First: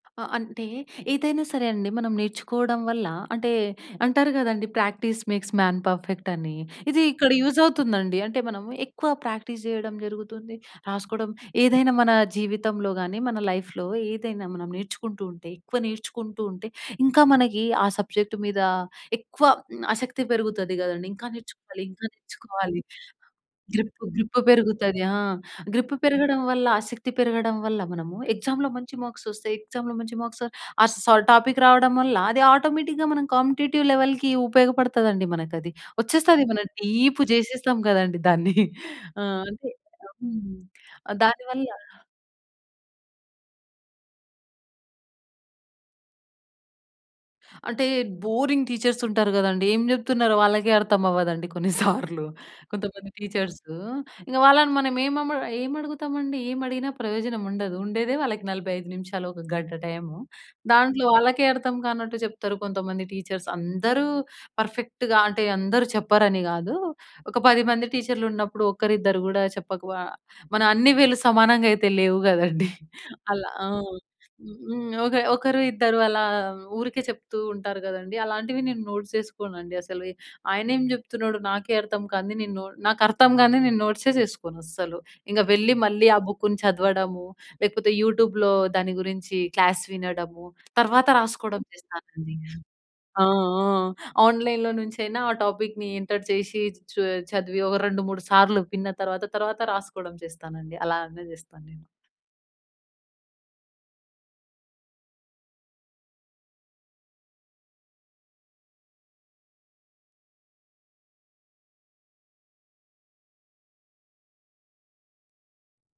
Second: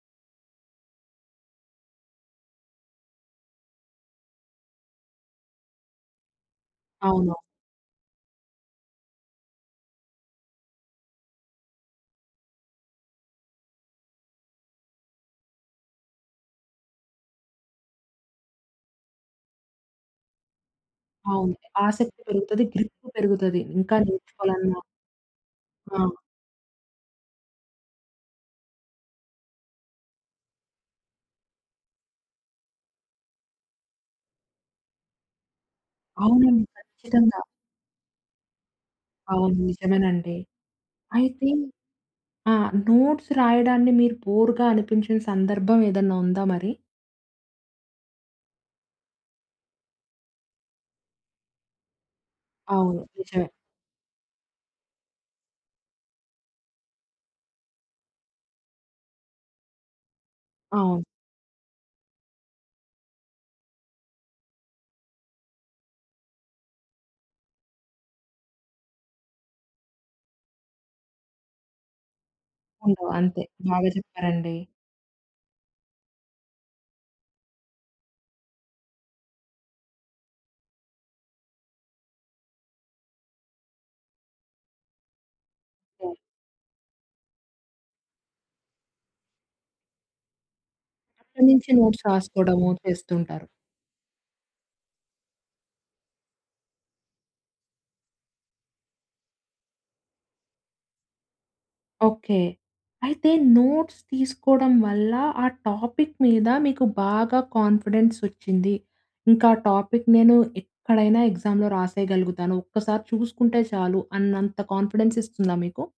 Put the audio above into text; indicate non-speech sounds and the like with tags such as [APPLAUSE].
ఆహ్, అంటే ఏదైనా సరే అండి, మనం నేర్చుకోవడం వల్ల అంటే అంటారు గదండీ 'ప్రాక్టీస్ మేక్స్ మాన్ పర్ఫెక్ట్' అని. ఇది ఇక్కడ అవును. యూజ్ అవుతుందండి. అంటే మనము, ఎక్కువ ప్రాక్టీస్ జేయడం జరుగుతుంది, రాసుకోవడం, ఏదైనా మన జీవితంలో గాని, మన లైఫ్‌లో ఏదైనా మనం నేర్చుకుంటూ ఉంటే, ఎక్కువ నేర్చుకుంటూ ఉంటే ఇంకా మనకి ఆ సబ్జెక్ట్ మీద ఎక్కువ ఆసక్తి పెరుగుతది గదండీ. ఇంకా అవును. నేర్చుకోవాలి, ఇంకా ఆసక్తి పెరుగుతది. నేర్చుకోవాలి. గ్రిప్ పెరుగుతది. ఇంకా గ్రిప్పు గ్రిప్ నేర్చుకోవాలన్నా పెరుగుతది ఆ! గ్రిప్పు ఆ! పెరగడం వల్ల, ఆసక్తి పెరగడం వల్ల మనము ఎక్సామ్‌లో మంచి మార్క్స్ ఒస్తాయి. ఎక్సామ్‌లో మంచి మార్క్స్, ఆ సా టాపిక్ రావడం వల్ల, అది ఆటోమేటిక్‌గా మనం కాంపిటీటివ్ లెవెల్‌కి ఉపయోగపడతదండి మనకది. ఒచ్చేస్తది. అవునండి. మనం డీప్ ఖచ్చితంగా. జేసేస్తాం గదండీ దాన్ని. [CHUCKLES] ఆ! అవును. అంటే నిజమేనండి. హ్మ్. ఆహ్, అయితే దానివల్ల ఆ! నోట్స్ రాయడాన్ని మీరు బోర్‌గా అనిపించిన సందర్భం ఏదన్నా ఉందా మరి? అంటే, బోరింగ్ టీచర్స్ ఉంటారు గదండీ. ఏం జెప్తున్నారో వాళ్ళకే అర్థమవ్వదండి కొన్ని [CHUCKLES] సార్లు. అవును. కొంతమంది నిజమే. టీచర్స్, ఇంగ వాళ్ళని మనం ఏమమ ఏం అడుగుతామండి? ఏం అడిగినా ప్రయోజనం ఉండదు. ఉండేదే వాళ్ళకి 45 నిమిషాలు, 1 గంట టైము. అవును. దాంట్లో వాళ్ళకే అర్థం కానట్టు జెప్తారు కొంతమంది టీచర్స్. అందరూ పర్ఫెక్ట్‌గా అంటే అందరూ చెప్పరని గాదు. ఒక 10 మంది టీచర్లున్నప్పుడు, ఒకరిద్దరు గూడా చెప్పకు ఆహ్, మన అన్ని వేళ్ళు సమానంగా అయితే లేవు గదండీ. ఉండవు. [CHUCKLES] అంతే. అలా ఆ! బాగా చెప్పారండి. హ్మ్. ఒక ఒకరు, ఇద్దరు అలా ఊరికే చెప్తూ ఉంటారు గదండీ. అలాంటివి నేను నోట్స్ జేసుకోనండి అసలు. ఆయనేం జెప్తున్నాడు నాకే అర్థం కానిది నేను నొ నాకర్థం గానిది నేను నోట్సే జేసుకోను అసలు. ఇంగ వెళ్లి, మళ్ళీ ఆ! ఆ బుక్‌ని చదవడము, లేకపోతే యూట్యూబ్‌లో దాని గురించి క్లాస్ వినడము, తర్వాత అక్కడి రాసుకోవడం నుంచి నోట్స్ చేస్తానండి. రాసుకోవడము ఆ! చేస్తుంటారు. ఆ! ఆన్‌లైన్‌లో నుంచైనా ఆ టాపిక్‌ని ఎంటర్ చేసి, చు చదివి, ఒక రెండు మూడు సార్లు విన్న తర్వాత, తర్వాత రాసుకోవడం చేస్తానండి. అలానే చేస్తాను నేను. ఓకే. అయితే నోట్స్ తీసుకోవడం వల్ల, ఆ టాపిక్ మీద మీకు బాగా కాన్ఫిడెన్స్ ఒచ్చింది. ఇంకా టాపిక్‌ని నేను ఎక్కడైనా ఎగ్జామ్‌లో రాసేయగలుగుతాను. ఒక్కసారి చూసుకుంటే చాలు. అన్నంత కాన్ఫిడెన్స్ ఇస్తుందా మీకు?